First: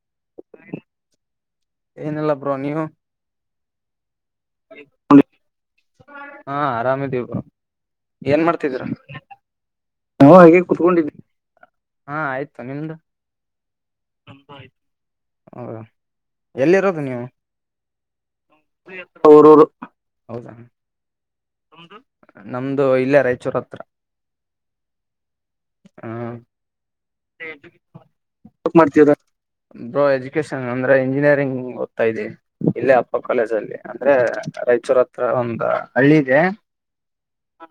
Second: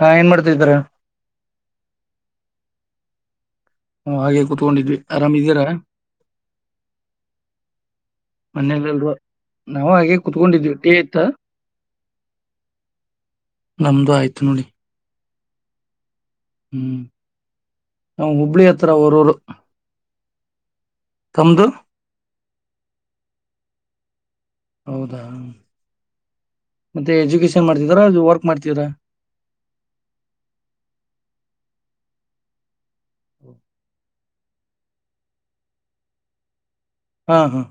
ಹಾ ಏನ್ ಮಾಡ್ತ ಇದ್ದಾರ ಏನಿಲ್ಲ ಬ್ರೋ ನೀವು ಕೂತ್ಕೊಂಡಿದ್ವಿ ಆರಾಮಿದ್ದೀರಾ ಹಾ ಆರಾಮ ಇದೀವಿಪ ಏನ್ ಮಾಡ್ತಿದೀರ ಮನೇಲೆಲ್ರು ನಾವು ನಾ ಹಾಗೆ ಕೂತ್ಕೊಂಡಿದ್ವಿ ಟೀ ಕುತ್ಕೊಂಡಿದವಿ ಆಯ್ತಾ ಹಾ ಆಯ್ತು ನಿಮ್ದು ನಮ್ದು ಆಯ್ತು ನೋಡಿ ಹೌ ಎಲ್ಲಿರೋದು ನೀವು ನಾ ಹುಬ್ಬಳ್ಳಿ ಹತ್ರ ವರೂರು ಊರೂರು ಹೌದಾ ನಮ್ದು ಇಲ್ಲೇ ರಾಯಚೂರ್ ಹತ್ರ ಹೌದಾ ಹ ಮತ್ತೆ ಎಜುಕೇಶನ್ ಮಾಡ್ತಿದರ ವರ್ಕ್ ಮಾಡ್ತಿದ್ದೀರಾ ಬ್ರೋ ಎಜುಕೇಶನ್ ಅಂದ್ರೆ ಇಂಜಿನಿಯರಿಂಗ್ ಓದ್ತಾ ಇದೆ ಇಲ್ಲ ಕಾಲೇಜ ಅಲ್ಲಿ ಅಂದ್ರೆ ರಾಯಚೂರ್ ಹತ್ರ ಒಂದ ಹಳ್ಳಿ ಇದೆ ಹಾ ಹಾ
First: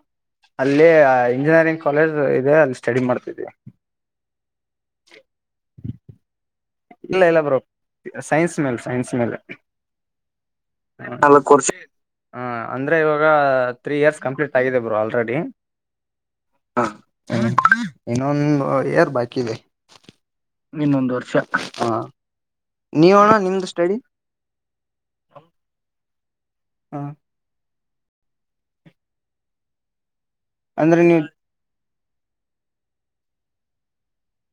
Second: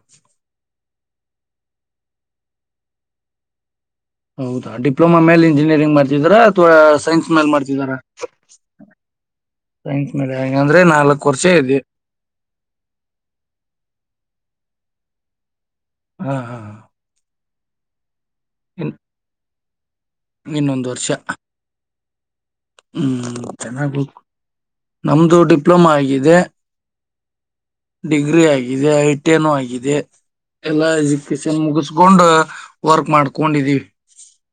ಅಲ್ಲಿ ಇಂಜಿನಿಯರಿಂಗ್ ಕಾಲೇಜ್ ಇದೆ ಅಲ್ಲಿ ಸ್ಟಡಿ ಮಾಡ್ತಿದ್ವಿ ಹೌದಾ ಡಿಪ್ಲೊಮಾ ಮೇಲೆ ಇಂಜಿನಿಯಂಗ್ ಮಾಡ್ತಾ ಇದೀರಾ ಇಲ್ಲ ಸೈನ್ಸ್ ಇಲ್ಲ ಮೇಲ್ ಬ್ರೋ ಮಾಡ್ತಿದಾರೆ ಸೈನ್ಸ್ ಮೇಲೆ ಸೈನ್ಸ್ ಮೇಲೆ ಸೈನ್ಸ್ ಮೇಲೆ ಹಾಗ ಅಂದ್ರೆ ನಾಲ್ಕ್ ವರ್ಷ ಇದೆ ಹ ಅಂದ್ರೆ ಇವಾಗ ತ್ರೀ ಇಯರ್ಸ್ ಕಂಪ್ಲೀಟ್ ಆಗಿದೆ ಬರು ಆಲ್ರೆಡಿ ಹಾ ಹಾ ಇನ್ನೊಂದು ಇನ್- ಇಯಾರ್ ಬಾಕಿ ಇದೆ ಇನ್ನೊಂದು ವರ್ಷ ನೀವಣ್ಣ ಹ್ಮ್ ನಿಮ್ದು ಸ್ಟಡಿ ಚೆನ್ನಾಗ ನಮ್ದು ಡಿಪ್ಲೊಮಾ ಆಗಿದೆ ಹಾ ಡಿಗ್ರಿ ಆಗಿದೆ ಐಟೆನ್ ಆಗಿದೆ ಎಲ್ಲಾ ಅಂದ್ರೆ ನೀವು ಎಜುಕೇಶನ್ ಮುಗಿಸ್ ಗೊಂಡ್ ವರ್ಕ್ ಮಾಡ್ಕೊಂಡಿದೀವಿ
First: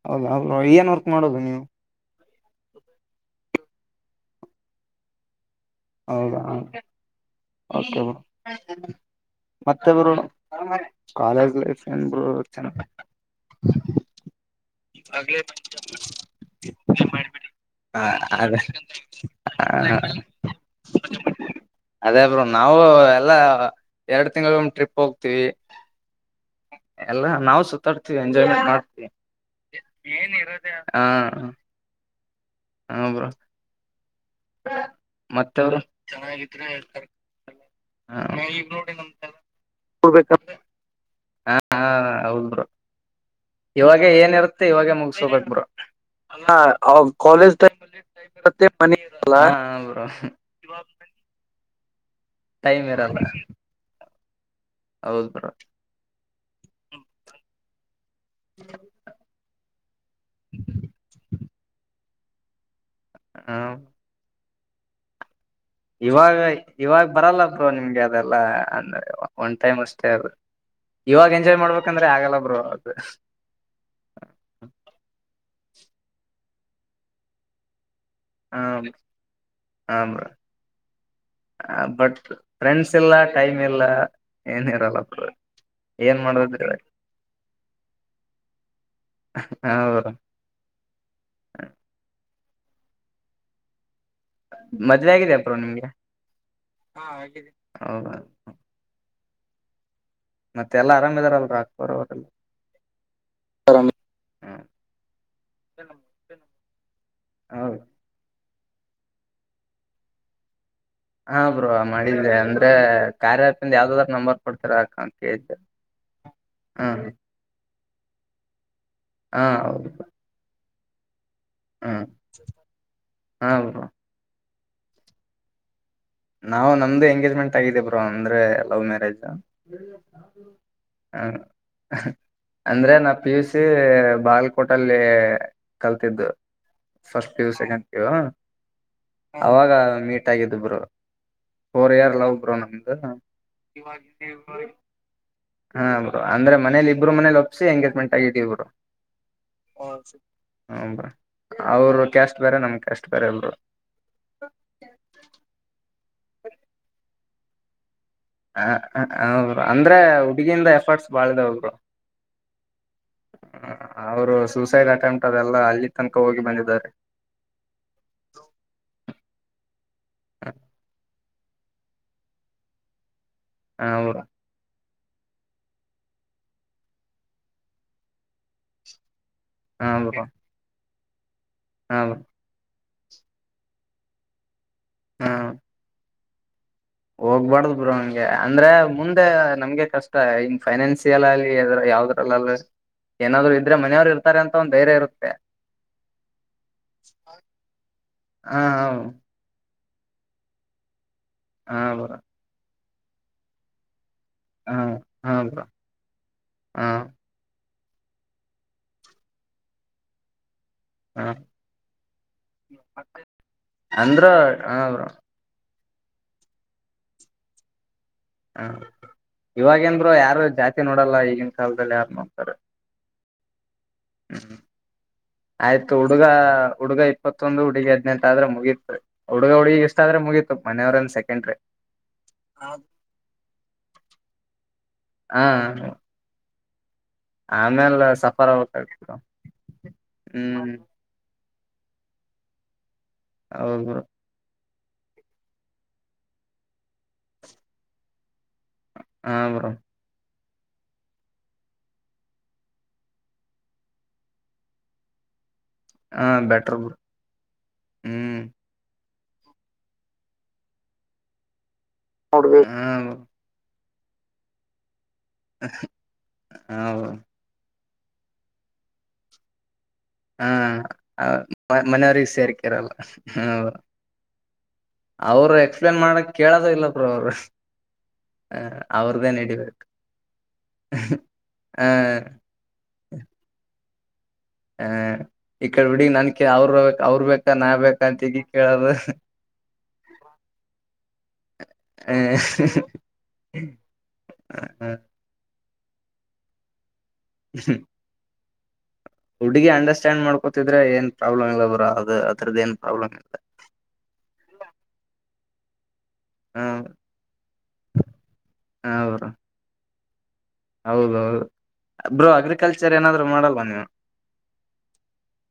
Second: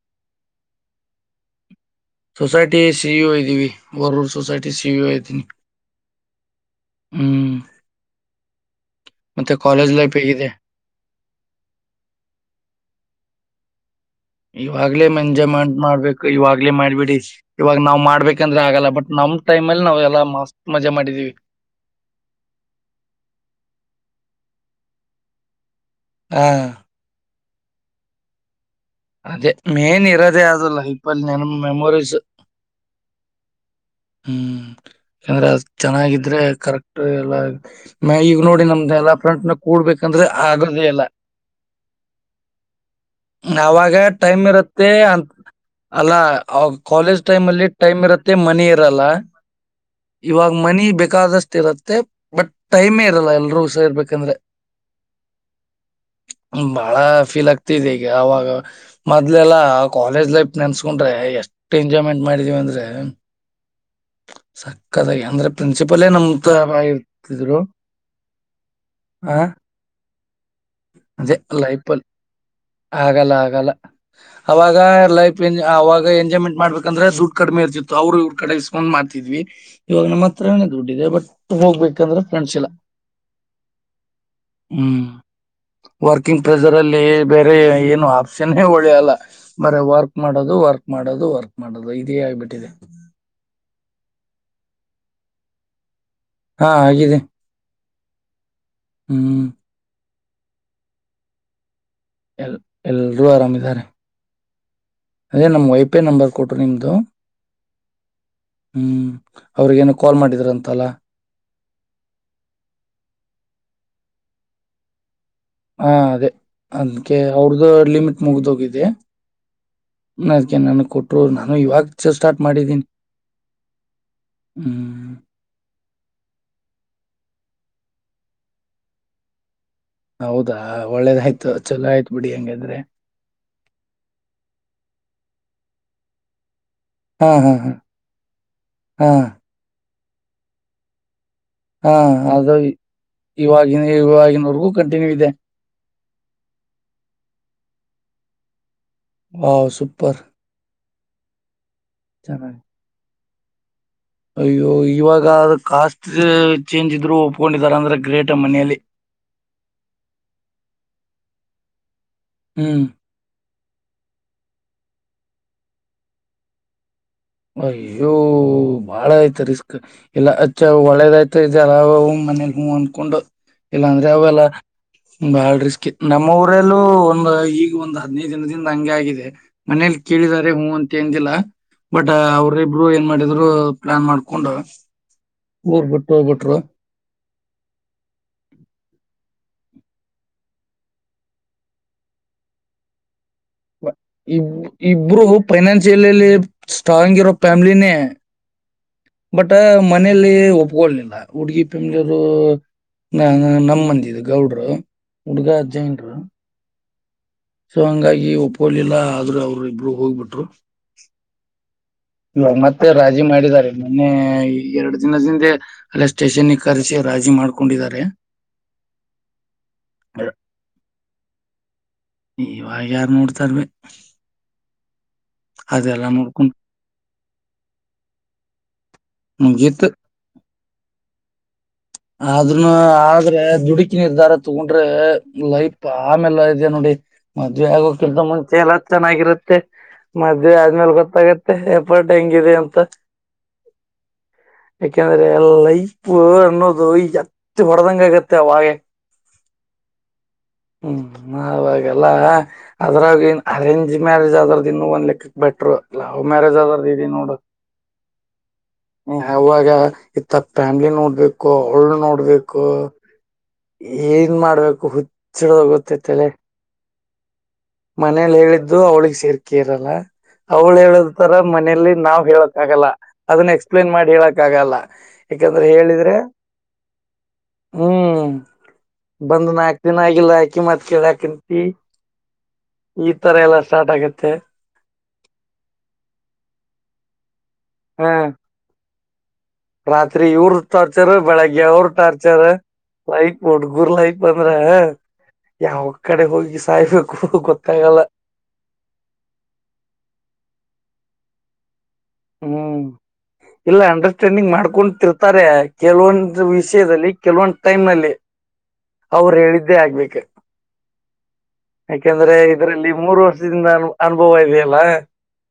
ಹೌದ ಹೌ ಏನ್ ವರ್ಕ್ ಮಾಡೋದು ನೀವು ಸೊಸೈಟಿ ಸಿಇ ಒ ಇದ್ದೀವಿ ವರೂರ್ ಸೊಸೈಟಿ ಸಿಇ ಒ ಇದ್ದೀನಿ ಹೌದಾ ಹ ಓಕೆ ಬ ಮತ್ತೆ ಕಾಲೇಜ್ ಬರು ಲೈಫ್ ಹೇಗಿದೆ ಕಾಲೇಜ್ ಲೈಫ್ ಏನ್ ಬರು ಚೆ [inaudible] ಇವಾಗ್ಲೇ ಎಂಜಾಯ್ಮೆಂಟ್ ಮಾಡ್ಬೇಕು ಇವಾಗ್ಲೇ ಮಾಡ್ಬಿಡಿ ಇವಾಗ ನಾವ್ ಹ ಅದೇ ಮಾಡ್ಬೇಕಂದ್ರೆ ಆಗಲ್ಲ ಬಟ್ ನಾವ್ ಟೈಮ್ ಅಲ್ಲಿ ನಾವ ಎಲ್ಲಾ ಮಸ್ತ್ ಮಜಾ ಮಾಡಿದೀವಿ ಅದೇ ಬ್ರೂ ನಾವವು ಎಲ್ಲಾ ಎರಡ್ ತಿಂಗಗಳಮ್ಮ ಟ್ರಿಪ್ ಹೋಗ್ತಿವಿ ಹಾ ಎಲ್ಲಾ ನಾವು ಸುತ್ತಾಡ್ತೀವಿ ಎಂಜಾಯ್ಮೆಂಟ್ ಮಾಡ ಅದೇ ಮೇನ್ ಇರೋದೇ ಆದಲ್ಲ ಇಪಲ್ಲಿ ನಮ್ಮ ಮೆಮೊರೀಸ್ ಹಾ ಬ್ರೋ ಹ್ಮ್ ಯಾಂದ್ರೆ ಅ ಚೆನ್ನಾಗಿದ್ರೆ ಕರೆಕ್ಟ್ ಎಲ್ಲ ಮ ಈಗ ನೋಡಿ ನಮ್ದ ಎಲ್ಲಾ ಫ್ರಂಟ್ ನ ಕೂಡ್ಬೇಕ ಅಂದ್ರೆ ಆಗದೇ ಇಲ್ಲ ಹಾ ಹಾ ಹೌದ್ ಬ್ರು ಅವಾವಾಗ ಟೈಮ್ ಇರತ್ತೆ ಅಂತ ಮುಗಸೋಬೇಕ್ ಬ್ರೋ ಅಲ್ಲಾ ಅವಾಗ ಕಾಲೇಜ್ ಟೈಮ್ ಅಲ್ಲಿ ಟೈಮ್ ಇರತ್ತೆ ಮನಿ ಇರಲ್ಲ ಇವಾಗ ಮನ ಬೇಕಾದಷ್ಟ ಇರತ್ತೆ ಬಟ್ ಟೈಮೆ ಇರಲ್ಲ ಎಲ್ರರು ಸ ಇರ್ಬೇಕಂದ್ರೆ ಹೌದ್ ಬ್ರೋ ಭಾಳಫೀ ಲಗತಿ ಈಗ ಆವಾಗ ಮೊದ್ಲೆಲ್ಲಾ ಕಾಲೇಜ್ ಲೈಫ್ ನೆನ್ಸ್ಕೊಂಡ್ರೆ ಎಷ್ಟ್ ಎಂಜಾಯ್ಮೆಂಟ್ ಮಾಡಿದೀವಿ ಅಂದ್ರೆ ಹ ಸಕ್ಕತ್ತಾಗಿ ಅಂದ್ರೆ ಪ್ರಿನ್ಸಿಪಲೇ ನಮ್ ಇವಾಗ ತರ ಇವಾಗ ಬರಲ್ಲ ಇರ್ತಿದ್ರು ಬ್ರೋ ನಿಮ್ಗೆ ಅದೆಲ್ಲಾ ಅಂದ್ರೆ ಆ ಒನ್ ಟೈಮ್ ಅಷ್ಟೇ ಅದು ಇವಾಗ ಅದೇ ಎಂಜಾಯ್ ಲೈಫ್ ಅಲ್ಲಿ ಮಾಡ್ಬೇಕಂದ್ರೆ ಆಗಲ್ಲ ಬ್ರ ಅದು ಆಗಲ್ಲ ಆಗಲ್ಲ ಅವಾಗ ಲೈಫ್ ಎಂಜ ಅವಾಗ ಎಂಜಾಯ್ಮೆಂಟ್ ಮಾಡ್ಬೇಕಂದ್ರೆ ದುಡ್ಡು ಕಡಿಮೆ ಇರ್ತಿ ಅವ್ರು ಇವ್ರ ಕಡೆ ಹ ಇಸ್ಕೊಂಡ್ ಮಾಡ್ತಿದ್ವಿ ಹ ಇವಾಗ ನಮ್ಮ ಬ್ರೋ ಹತ್ರವೇ ದುಡ್ಡಿದೆ ಬಟ್ ಹೋಗ್ಬೇಕಂದ್ರೆ ಫ್ರೆಂಡ್ಸ್ ಇಲ್ಲಾ ಇಲ್ಲ ಟೈಮ್ ಇಲ್ಲ ಏನ್ ಇರಲ್ಲ ಹ್ಮ್ ವರ್ಕಿಂಗ್ ಪ್ರೆಸರ್ ಅಲ್ಲಿ ಬೇರೆ ಏನು ಆಪ್ಷನೆ ಒಳ್ಳೆಲ್ಲ ಹಾ ಬರ ಬ್ರೋ ವರ್ಕ್ ಮಾಡೋದು ವರ್ಕ್ ಮಾಡೋದು ವರ್ಕ್ ಮಾಡೋದು ಇದೆ ಬಿಟ್ಟಿದೆ ಮದ್ವೆ ಆಗಿದೆ ಅಪ್ರೋ ನಿಮ್ಗೆ ಹಾ ಆಗಿದೆ ಹ್ಮ್ ಮತ್ತೆ ಎಲ್ಲಾ ಆರಾಮ್ ಇದಾರಲ್ರ ಅಕ್ಬರ್ ಅವರೆಲ್ಲ ಎಲ್ ಎಲ್ಲರೂ ಆರಾಮಿದ್ದಾರೆ ಅದೇ ನಮ್ ವೈಪೇ ನಂಬರ್ ಕೊಟ್ರು ನಿಮ್ದು ಹೌದ ಹ್ಮ್ ಅವ್ರಗೇನ ಕಾಲ್ ಮಾಡಿದ್ರ ಅಂತಲ್ಲ ಹಾ ಬ್ರೋ ಮಾಡಿದ್ದೆ ಅಂದ್ರೆ ಕಾರ್ಯಾಪಿಂದ ಯಾವ್ದಾದ್ರ ನಂಬರ್ ಕೊಡ್ತರಾಕಂತ ಹಾ ಅದೇ ಅನ್ಕ ಅವ್ರ್ದಲಿಮಿಟ್ ಮುಗ್ದೋಗಿದೆ ಹಾ ಹೌದು ಅದಕ್ಕೆ ನನಗೆ ಕೊಟ್ರು ನಾನು ಹಾ ಇವಾಗ ಸ್ಟಾರ್ಟ್ ಮಾಡಿದ್ದೀನಿ ಹಾ ಬ್ರೋ ಹ್ಮ್ ನಾವವು ನಮ್ದು ಎಂಗೇಜ್ಮೆಂಟ್ ಆಗಿದೇ ಬ್ರೋ ಅಂದ್ರೆ ಲವ್ ಮ್ಯಾರೇಜ್ [inaudible] ಹ ಒಳ್ಳೇದಾಯ್ತು ಚಲೋ ಆಯ್ತು ಬಿಡಿ ಹಂಗಾದ್ರೆ ಅಂದ್ರೆ ನಾ ಪಿ ಯು ಸಿ ಬಾಲ್ಕೋಟಲ್ಲಿ ಕಲ್ತಿದ್ದು ಹಾ ಫಸ್ಟ್ ಪ್ಯೂ ಹಾ ಸೆಕೆಂಡ್ ಹಾ ಪ್ಯೂ ಅವಾಗ ಮೀಟ್ ಆಗಿದ್ದ ಬರು ಫೋರ್ ಹಾ ಇಯರ್ ಹಾ ಅದು ಲವರು ನಮ್ದ ಹ ಇವಾಗಿನ ಇವಾಗಿನವರೆಗೂ ಕಂಟಿನ್ಯೂ ಇದೆ ಅಂದ್ರೆ ಮನೇಲಿ ಇಬ್ರು ಮನಲಿ ಒಪ್ಸಿ ಎಂಗೇಜ್ಮೆಂಟ್ ಆಗಿದ ಇಬ್ರು ವಾವ ಸಪರ್ ಹಬ ಅವರು ಕ್ಯಾಸ್ಟ್ ಬೇರೆ ನಮ್ ಕ್ಯಾಸ್ಟ್ ಬೇರೆ ಎಲ್ರು ಅಯ್ಯೋ ಇವಾಗ ಕಾಸ್ಟ್ ಚೇಂಜ್ ಇದ್ರು ಒಪ್ಕೊಂಡಿದಾರ ಅಂದ್ರೆ ಗ್ರೇಟ್ ಮನೆಯಲ್ಲಿ ಹ ಹೌರು ಅಂದ್ರೆ ಹುಡುಗಿಯಿಂದ ಎಫರ್ಟ್ಸ್ ಬಾಳದ ಹರು ಹ್ಮ್ ಅವರು ಸೂಸೈಡ್ ಅಟೆಂಪ್ಟ್ ಅದೆಲ್ಲಾ ಅಲ್ಲಿ ತನಕ ಹೋಗಿ ಬಂದಿದ್ದಾರೆ ಅಯ್ಯೋ ಬಾಳ ಆಯ್ತ ರಿಸ್ಕ್ ಇಲ್ಲ ಅಚ್ಚ ಒಳ್ಳೇದಯ್ತ ಇದಲ್ಲ ಅವ ಹೂ್ ಮನೇಲಿ ಹೂ್ ಅಂದ್ಕೊಂಡು ಇಲ್ಲಾ ಹಾ ಅಂದ್ರೆ ಬ್ರೋ ಅವೆಲ್ಲ ಬಾಳ ರಿಸ್ಕಿ ನಮ್ಮ ಊರಲ್ಲೂ ಒಂದು ಈಗ ಒಂದ್ ಹದ್ನೈದು ದಿನದಿಂದ ಹಂಗೆ ಆಗಿದೆ ಹಾ ಮನೇಲಿ ಬ್ರೋ ಕೇಳಿದಿದ್ದಾರೆ ಹ್ಞ ಅಂತ ಎನ್ಂದಿಲ್ಲ ಹಾ ಬಟ್ ಬ್ರೋ ಅವ್ರ ಅವರು ಏನ್ ಮಾಡಿದ್ರು ಪ್ಲಾನ್ ಮಾಡ್ಕೊಂಡ್ ಊರ್ ಬಿಟ್ರುೋಗ ಬಿಿಟ್ರು ಹೋಗ್ಬಾರ್ದ್ ಬ್ರ ಹಂಗೆ ಅಂದ್ರೆ ಮುಂ ನಮ್ಗೆ ಕಷ್ಟ ಇನ್ ಫೈನಾನ್ಸಿಯಲ್ ಅಲ್ಲಿ ಅ್ರ ಯಾವದ್ರಲ್ಲ ಅಲ್ ಇ ಇಬ್ರು ಇರುತ್ತೆ ಫೈನಾನ್ಸಿಯಲ್ಲ್ಲಿ ಸ್ಟ್ರಾಂಗ್ ಇರೋ ಫ್ಯಾಮ್ಲಿನೇ ಹಾ ಹೌದು ಬಟ್ ಮನೇಲಿ ಒಪ್ಕೊಳ್ಲಿಲ್ಲ ಹುಡ್ಗಿ ಹಾ ಹಾ ಬ್ರೋ ಪಂಬಳಿಯರು ನ ನಮ್ಮ ಮಂದಿ ಇದು ಗೌಡ್ರು ಹುಡ್ಗ ಜೈನ್ರು ಹ್ಮ ಸೊ ಹಂಗಾಗಿ ಒಪ್ಪೋಲಿಿಲ್ಲಾ ಆದ್ರರು ಅವ್ರು ಇಬರು ಹೋಗ್ಬಿಟ್ರು ಹ್ಮ ಇ ಮತ್ತೆ ರಾಜಿ ಮಾಡಿದ್ದಾರೆ ಮೊನ್ನೆ ಅಂದ್ರ ಹ ಎರಡು ಬ್ರೋ ದಿನದಿಂದೆ ಅಲ್ಲ ಸ್ಟೇಷನ್ ಕರೆಸಿ ರಾಜಿ ಮಾಡ್ಕೊಂಡಿದ್ದಾರೆ ಹ್ಮ ಇವಾಗೇನ್ರು ಯಾರು ಜಾತಿ ನೋಡಲ್ಲ ಈಗಿನ ಕಾಲದಲ್ಲಿ ಯಾರು ನೋಡ್ಂತಾರ ಸರ್ ಹ್ಮ್ ಆಯ್ತು ಹುಡುಗ ನೋಡ್ಕೊಂಡು ಹುಡುಗ ಇಪ್ಪತ್ತೊಂದು ಹುಡುಗಿ ಹದ್ನೆೆಂಟ ಆದ್ರೆ ಮುಗಿ ಹುಡ್ಗ ಹುಗ ಮುಗೀತು ಎಷ್ಟ ಆದ್ರೆಗಿತತ್ತು ಮನೆಯವ್ರನ್ ಸೆಕೆಂಡ್ರೆ ಅದನ್ನ ಆದ್ರೆ ದುಡುಕಿ ನಿರ್ಧಾರ ತಗೊಂಡ್ರೆ ಹ ಲೈಪ್ ಆಮೇಲೆ ಇದೆ ನೋಡಿ ಮದ್ವೆ ಆಮೇಲೆ ಆಗೋಕಿಲ್ಂತ ಸಫರ್ ಮುಂಚೆ ಎಲ್ಲ ಆಗ್ಬೇಕಾಗತ್ ಬ್ರೋ ಚೆನ್ನಾಗಿರುತ್ತೆ ಮದ್ವೆ ಹ್ಮ್ ಆದ್ಮೇಲೆ ಗೊತ್ತಾಗುತ್ತೆ ಎಪ ಡೆಂಂಗಿದೆ ಎಂತ ಹೌ ಯಾಕೆಂದ್ರೆ ಎಲ್ಲೈಪ್ು ಅನ್ನೋದು ಈತ್ ಹೊಡದಂಗ ಆಗತ್ತ ಹ ಬರೋ ಹ್ಮ್ ಅವಾಗಲ್ಲ ಅದ್ರಾಗ ಏನ್ ಅರೇಂಜ್ ಮ್ಯಾರೇಜ್ ಆದದ್ರದ್ದ ಇನ್ನು ಒಂದ್ ಲೆಕ್ಕಕ್ ಬಟ್ಟ ಲವ್ ಹಾ ಮ್ಯಾರೇಜ್ ಬೆಟರ್ ಬ್ರೋ ಅದರ್ದಿ ನೋಡು ಹ್ಮ್ ಅವಾಗ ಇತ್ತ ಫ್ಯಾಮ್ಲಿ ನೋಡ್ಬೇಕು ಅವಳು ನೋ ನೋಡ್ಬೇಕು ಹ್ಮ ಏನ್ ಮಾಡ್ಬೇಕು ಹುಚ್ಚಡದ ಗೊತ್ತೈತ್ತಲೆ ಹೌದು ಮನೇಲಿ ಹೇಳಿದ್ದು ಅವ್ಳಿಗೆ ಸೇರ್ಕೆ ಇರಲ್ಲ ಅವಳು ಹೇಳದ ಹಾ ತರ ಮನೇಲಿ ನಾವ್ ಮನೆಯವ್ರಿಗೆ ಹೇಳಕ್ ಆಗಲ್ಲ ಸೇರ್ಕಿರಲ್ಲ ಅದನ್ನ ಎಕ್ಸ್ಪ್ಲೇನ್ ಮಾಡಿ ಹೇಳಕ್ ಆಗಲ್ಲ ಅವರು ಯಾಕಂದ್ರೆ ಎಕ್ಸ್ಪ್ಲೇನ್ ಹೇಳಿದ್ರೆ ಮಾಡಕ್ ಕೇಳೋದ ಇಲ್ಲ ಬ ಅವ್ರು ಹ್ಮ್ ಅವ್ರದೇ ಬಂದ್ ನಡಿಬೇಕು ನಾಕ್ ದಿನ ಆಗಿಲ್ಲ ಹಾಕಿ ಮತ್ ಕೇಳ ಹಾಕಂತ ಹ ಈ ತರ ಎಲ್ಲಾ ಸ್ಟಾರ್ಟ್ ಆಗತ್ತೆ ಆಹ ಈ ಕಡೆ ಬಿಡ ನನ್ ಕ ಅವ್ರ ಅವ್ರ್ ಬೇಕಾ ನಾ ಬೇಕ ಹ ಅಂತಗಿ ಕೇಳದು ರಾತ್ರಿ ಇವ್ರ ಟಾರ್ಚರ್ ಬೆಳಗ್ಗೆ ಅವರು ಟಾರ್ಚರ್ ಲೈಪ್ ಹುಡುಗುರ್ ಲೈಪ್ ಅಂದ್ರ ಯಾವ ಕಡೆ ಹೋಗಿ ಸಾಯ್ಬೇಕು ಗೊತ್ತಾಗಲ್ಲ ಹುಡುಗ ಅಂಡರ್ಸ್ಟ್ಯಾಂಡ್ ಮಾಡ್ಕೋತಿದ್ರೆ ಏನ್ ಪ್ರಾಬ್ಲಮ್ ಇಲ್ಲ ಬರದು ಹ್ಮ್ ಇಲ್ಲ ಅಂಡರ್ಸ್ಟ್ಯಾಂಡಿಂಗ್ ಮಾಡ್ಕೊಂಡ ತಿರ್ತಾರೆ ಕೆಲವೊಂದು ಹ್ಮ್ ವಿಷಯದಲ್ಲಿ ಕೆಲವೊಂದು ಟೈಮ್ನಲ್ಲಿ ಹ ಬ್ರೋ ಅವ್ರು ಹೇಳಿದ್ದೇ ಆಗ್ಬೇಕು ಹೌದೌದು ಬ್ರೋ ಯಾಕಂದ್ರೆ ಇದ್ರಲ್ಲಿ ಅಗ್ರಿಕಲ್ಚರ್ ಮೂರು ಏನಾದ್ರು ಮಾಡಲ್ವಾ ವರ್ಷದಿಂದ ನೀವು ಅನು ಅನುಭವ ಇದೆಯಲ್ಲ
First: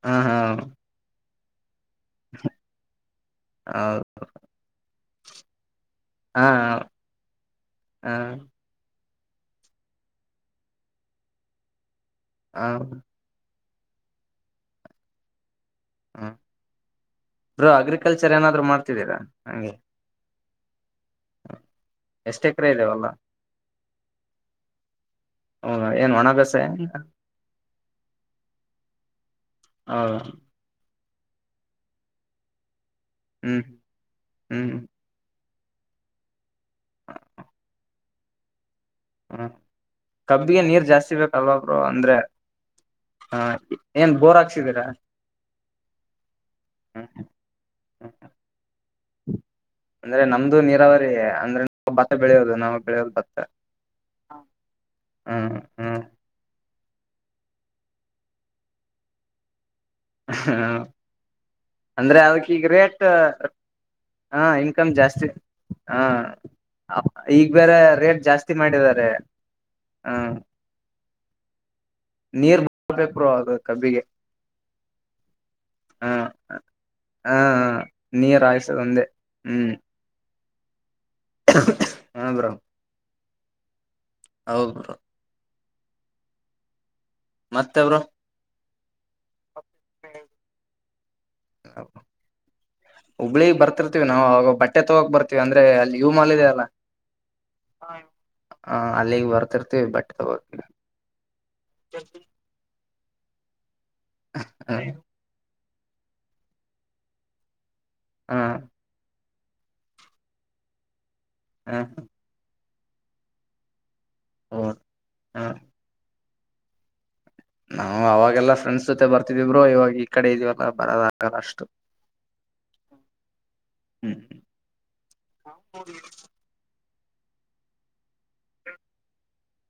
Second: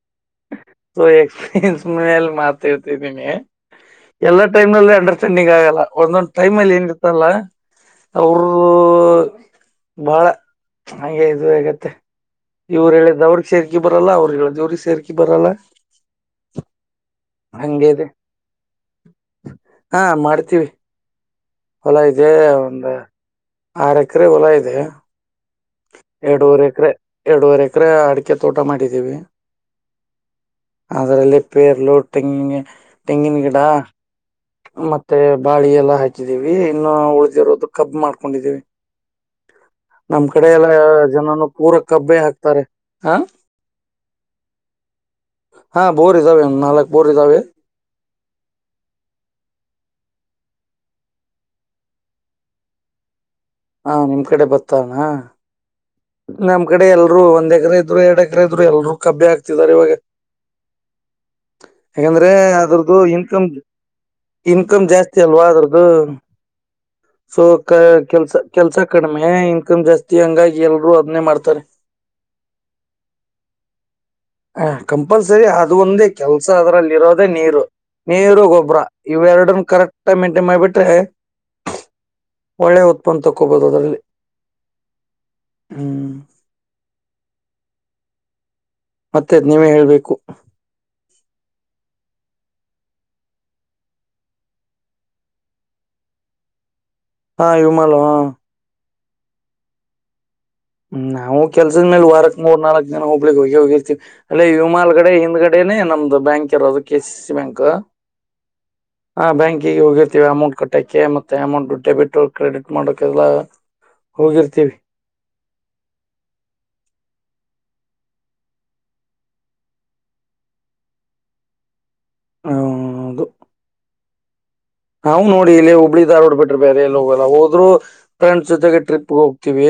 ಹ ಹಾ ಸೊ ಎಕ್ಸ್ಪೀರಿಯನ್ಸ್ ಮೇಲೆ ಮಾತ ಇರ್ತಿದೀನಿ ಹೌದು ಎಲ್ಲಾ ಟೈಮ್ ನಲ್ಲಿ ಅಂಡರ್ಸ್ಟ್ಯಾಂಡಿಂಗ್ ಆಗಲ್ಲ ಒಂದೊಂದ್ ಟೈಮ್ ಅಲ್ಲಿ ಏನಿರ್ತ್ತಲ್ಲ ಹಾ ಬಾಳ ಹಾಗೆ ಇದು ಹಗತ್ತೆ ಹ ಇವ್ರು ಹೇಳಿದ್ದ ಅವ್ರ ಸೇರ್ಕಿ ಬರಲ್ಲ ಅವ್ರರು ಹೇಳ ದವ್ರಿಗೆ ಸೇರ್ಕಿ ಬರಲ್ಲ ಹ್ಮ್ ಬರು ಹಂಗೆ ಇದೆ ಅಗ್ರಿಕಲ್ಚರ್ ಏನಾದ್ರು ಮಾಡ್ತಿದ್ದೀರಾ ನಂಗೆ ತವಿ ಹೊಲ ಇದೆ ಎಷ್ಟ್ ಎಕರೆ ಒಂದು ಇದಾವಲ್ಲ ಆರ್ ಎಕರೆ ಹೊಲ ಇದೆ ಹೌದ ಏನ್ ಒಣ ಎರಡುವರೆ ಬೇಸಾಯ ಎಕರೆ ಎರಡುವರೆ ಎಕರೆ ಅಡಿಕೆ ತೋಟ ಮಾಡಿದ್ದೀವಿ ಹಾ ಅದರಲ್ಲಿ ಪೇರ್ಲು ತೆಂಗಿಿನ ತೆಂಗಿನ ಗಿಡ ಹ್ಮ್ ಹ್ಮ್ ಮತ್ತೆ ಬಾಳಿ ಎಲ್ಲಾ ಹಾಕಿದೀವಿ ಇನ್ನು ಉಳಿದಿರೋದು ಕಬ್ ಮಾಡ್ಕೊಂಡಿದ್ದೀವಿ ಹ್ಮ ಕಬ್ಬಿಗೆ ನೀರ್ ಜಾಸ್ತಿ ಜನನು ಪೂರ ಬೇಕಲ್ವಾಬ್ರು ಅಂದ್ರೆ ಕಬ್ಬೆ ಹಾಕ್ತಾರೆ ಹಾ ಆ ಏನ್ ಬೋರ್ ಹಾಕ್ಸಿದ ಹ ಹಾ ಬೋರ್ ಇದ್ದಾವೆ ಒ ನಾಲ್ಕಕ್ ಬೋರ್ ಇದ್ದಾವೆ ಹ ಅಂದ್ರೆ ನಮ್ದು ನೀರಾವರಿೇ ಅಂದ್ರೆ ಭತ್ತ ಬೆಳೆಯೋದು ನಾವ್ ಬೆಳೆಯೋದು ಭತ್ತ ಹಾ ನಿಮ್ ಕಡೆ ಬರ್ತಾನ ಹ್ಮ್ ಹ್ಮ್ ್ ಕಡೆ ಎಲ್ಲರು ಒಂದ್ ಎಕರೆ ಇದ್ರು ಎರ ಎಕರ ಇದರು ಎರರು ಕಬ್ಬಿ ಆಾತಿದ್ದಾರೆ ಇವಾಗ ಹಾ ಯಾಕಂದ್ರೆ ಅದ್ರದ್ದು ಇನ್ಕಮ್ ಇನ್ಕಮ್ ಜಾಸ್ತಿ ಅಲ್ವಾ ಅದ್ರ್ದು ಹ ಸೊ ಈಗ ಬೇರೆ ರೇಟ್ ಕೆಲ್ಸ ಜಾಸ್ತಿ ಕೆಲ್ಸ ಮಾಡಿದ್ದಾರೆ ಕಡಿಮೆ ಇನ್ಕಮ್ ಜಾಸ್ತಿ ಹ್ಮ ಹಂಗಾಗಿ ಎಲ್ರೂ ಅದನ್ನೇ ಮಾಡ್ತಾರೆ ನೀರ್ ಬೇಕು ಬ್ರೋ ಅದು ಕಬ್ಬಿಗೆ ಕಂಪಲ್ಸರಿ ಅದು ಒಂದೇ ಹ ಕೆಲ್ಸ ಅದ್ರಲ್ಲಿ ಇರೋದೇ ಹ ನೀರು ನೀರು ನೀರ್ ಗೊಬ್ಬರ ಹಾಯಿಸೋದ ಒಂದೇ ಇವೆರಡನ್ ಹ್ಮ್ ಕರೆಕ್ಟ್ಮೆಂ ಅಡಿ ಮಾಡ್ ಬಿಿಟ್ರೆ ಒಳ್ಳೆ ಉತ್ಪನ್ನ ತಕೋಬಹುದು ಅದರಲ್ಲಿ ಹೌದ ಬ್ರ ಹ್ಮ ಮತ್ತೆವರು ಮತ್ತೆ ನೀವೇ ಹೇಳ್ಬೇಕು [inaudible] ಹುಬ್ಳಿಗ್ ಬರ್ತಿರ್ತಿೀವಿ ನಾವು ಅವಾಗ ಬಟ್ಟೆ ತಗೋಕ್ ಬರ್ತಿೀವಿ ಅಂದ್ರೆ ಅಲ್ಲಿ ಇವ ಮಾಲ್ಿದ ಅಲ್ಲಾ ಹಾ ವಿಮಾಲ ಹ ಅಲ್ಲಿಗೆ ಬರ್ತಿರ್ತಿೀ ಬಟ್ ತಗೋ ್ಮ್ ನಾವು ಕೆಲ್ಸದ ಮೇಲೆ ವಾರಕ್ ಮೂರ್ ನಾಲ್ಕ್ ಜನ ಹೋಗ್ಲಿಕ್ಕೆ ಹೋಗಿ ಹೋಗಿರ್ತಿವಿ ಅಲ್ಲೇ ಹ ವಿಮಲ್ಗಡೆ ಹಿಂದ್ಗಡೆ ಅಡೇನೆ ನಮ್ದು ಬ್ಯಾಂಕ್ ಯರೋದು ಕೆಸ ಸಿ ಬ್ಯಾಂಕ್ ಹಾ ಹಾ ಬ್ಯಾಂಕಿಗೆ ಹೋಗಿರ್ತೀವಿ ಅಮೌಂಟ್ ಕಟ್ಟಕೆ ಮತ್ತೆ ಅಮೌಂಟ್ ಡೆಬಿಟ್ ಕ್ರೆಡಿಟ್ ಮಾಡಕ ಎಲ್ಲ ಹ ಹೋಗಿರ್ತೀವಿ ಹ ನಾವು ಅವಾಗೆಲ್ಲ ಫ್ರೆಂಡ್ಸ್ ಜೊತೆ ಬರ್ತಿದೀವ್ರೋ ಇವಾಗ ಈ ಕಡೆ ಇದೀವಲ್ಲ ಬರದಗಲ್ಲ ಅಷ್ಟು ಹ ಹ್ಮ್ ಹ್ಮ್ ಹ್ ನೋಡಿ ಇಲ್ಲಿ ಹುಬ್ಳಿ ದಾರ್ ರೋಡ್ ಬಿಟ್ರೆ ಬೇರೆ ಎಲ್ಲಿ ಹೋಗಲ್ಲ ಹೋದ್ರು ್ರಂಡ್ಸ್ ಜೊತೆ ಟ್ರಿಪ್ ಹೋಗ ವಿ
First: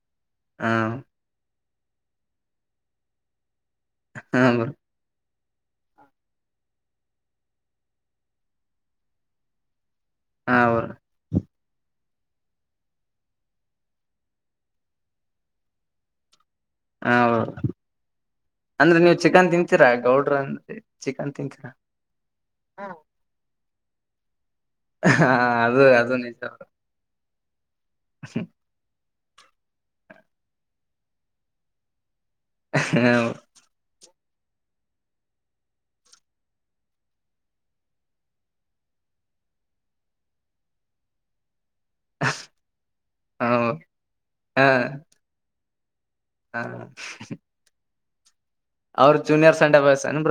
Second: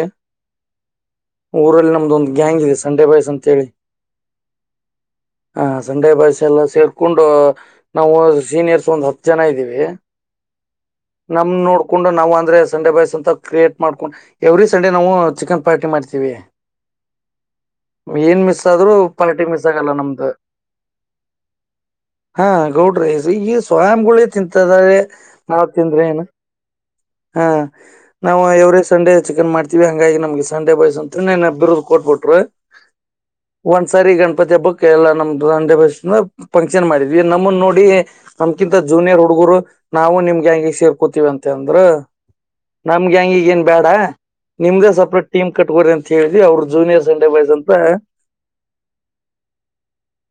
ಹಾ ಊರಲ್ಲಿ ನಮ್ದು ಒಂದು ಗ್ಯಾಂಗ್ ಇದೆ ಸಂಡೆ ಬಾಯ್ಸ್ ಅಂತ ಹೇಳಿ ಹಾ ಬರ ಹಾ ಸಂಡೇ ಬಾಯಸ್ ಎಲ್ಲ ಸೇರ್ಕೊಂಡು ನಾವು ಸೀನಿಯರ್ಸ್ ಒಂದ್ ಹತ್ತು ಜನ ಇದ್ದೀವಿ ಹಾ ಅವರ ೊಂಡು ನಾವು ಅಂದ್ರೆ ಸಂಡೇ ಬಾಯ್ಸ್ ಅಂತ ಕ್ರಿಯೇಟ್ ಮಾಡ್ಕೊಂಡು ಎವ್ರಿ ಸಂಡೇ ನಾವು ಚಿಕನ್ ಪಾರ್ಟಿ ಮಾಡ್ತೀವಿ ಹೌ ಏನ್ ಮಿಸ್ ಆದ್ರೂ ಅಂದ್ರೆ ನೀವು್ ಪಾರ್ಟಿ ಚಿಕನ್ ಮಿಸ್ ತಿಂತೀರಾ ಆಗಲ್ಲ ನಮ್ದು ಗೌಡ್ರ ಅಂದ್ರೆ ಚಿಕನ್ ತಿಂತೀರಾ ಹಾ ಗೌಡ್ರೇ್ ಈಗ ಸ್ವಯಂ ಗುಳ ತಿಂತದ್ರೆ ಹ ನಾ ಅದು ತಿಂದ್ರೆ ಅದು ಏನು ನಿಜ ಹಾ ನಾವು ಯವರೇ ಸಂಡೇ ಚಿಕನ್ ಮಾಡ್ತೀವಿ ಹಂಗಾಗಿ ನಮ್ಗೆ ಸಂಡೆ ಬಾಯ್ಸ್ ಅಂತ ಬಿರುದ್ ಕೋಡ್ವಾರ್ಡ್ ಹಾ ಒಂದ್ಸರಿ ಗಂ [unintelligible] ಇಪ್ಪತ್ತ ಹಬ್ಬಕ್ ಎಲ್ಲಾ ನಮ್ ದಂಡೆ ಬಸ್ ಫಂಕ್ಷನ್ ಮಾಡಿದ್ವಿ ನಮ್ಮ ನೋಡಿ ನಮ್ಕಿಂತ ಜೂನಿಯರ್ ಹುಡುಗ ರು ನಾವು ನಿಮ್ಗೆ ಹಂಗಗೆ ಸೇರ್ಕೋತಿೀವಿ ಅಂತಂದ್ರ ನಮ್ಗೆ ಹಂಗೀಗ ಹಾ ಏನ್ ಬೇಡ ನಿಮ್ದೇ ಸಪ್ರೇಟ್ ಟೀಮ್ ಕಟ್ಕೋರಿಿಂತ ಹೇಳಿ ಅವ್ರ ಹಾ ಜೂನಿಯರ್ ಸಂಡೇ ಬಾಯ್ಸ್ ಅಂತ ಅವ್ರ ಜೂನಿಯರ್ ಸ ಅಂಡೆ ಬಯಸನ್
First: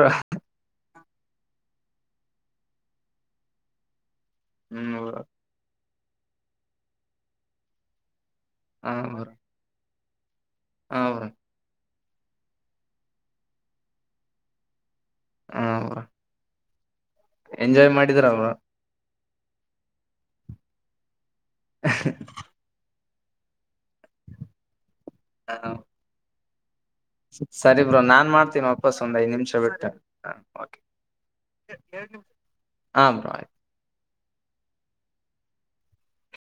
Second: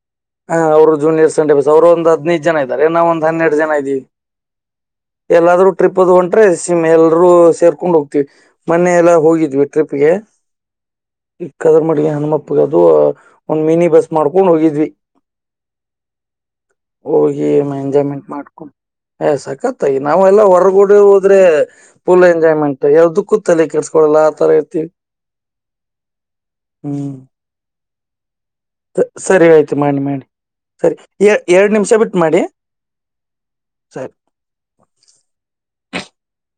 ಜೂನಿಯರ್ಸ್ಂಡೆಸ್ ಅವರು ಒ್ ಹದಿನೈದು ಜನ ಇದಾರೆ ನಾ ಒಂದ ಹನ್ನೆರ ಜ ಇದೀವಿ ಹ್ಮ್ ಎಲ್ಲಾದ್ರೂ ಟ್ರಿಪ್ ಅದು ಹೊಂ್ರೆ ಸಿಮ್ ಎಲ್ರೂ ಸೇರ್ಕೊಂಡ್ ಹೋಗ್ತಿೀವಿ ಹಾ ಮನೆೆಯ ಎಲ್ಲ ಬ್ರೋ ಹೋಗಿದ್ವಿ ಟ್ರಿಪ್ಗೆ ಹಾ ಬ್ರೋ ಈ ಕದರ್ಮಡಿಗೆ ಹನುಮಪ್ಪಗ ಅದು ಒಂದ್ ಮಿನಿ ಬಸ್ ಮಾಡ್ಕೊಂಡ್ ಹೋಗಿದ್ವಿ ಹ ಹೋಗಿ ಎಂಜಾಯ್ಮೆಂಟ್ ಮಾಡ್ಕೊಂಡು ಸಕ್ಕತ್ತಾಗಿ ನಾವೆಲ್ಲ ಹೊರಗೂಡೆ ಆದ್ರೆ ಫುಲ್ ಎಂಜಾಯ್ಮೆಂಟ್ ಯಾವ ದುಃಖಲ್ಲಿ ಕೆಸ್ಕೊಡಲ್ಲ ಆ ತರ ಇತಿವಿ ಹಾ ಹ್ಮ್ ಸರಿ ಬ್ರೋ ನಾನ್ ಮಾಡ್ತೀನಿ ವಾಪಸ್ ಸ- ಒಂದ್ ಐದ್ ಸರಿ ನಿಮಿಷ ಆಯ್ತು ಬಿಟ್ಟ ಮಾಡಿ ಮಾಡಿ ಸರಿ ಎ- ಎರಡ್ ನಿಮಿಷ ಬಿಟ್ಟು ಮಾಡಿ ಹಾ ಬ್ರೋ [unintelligible]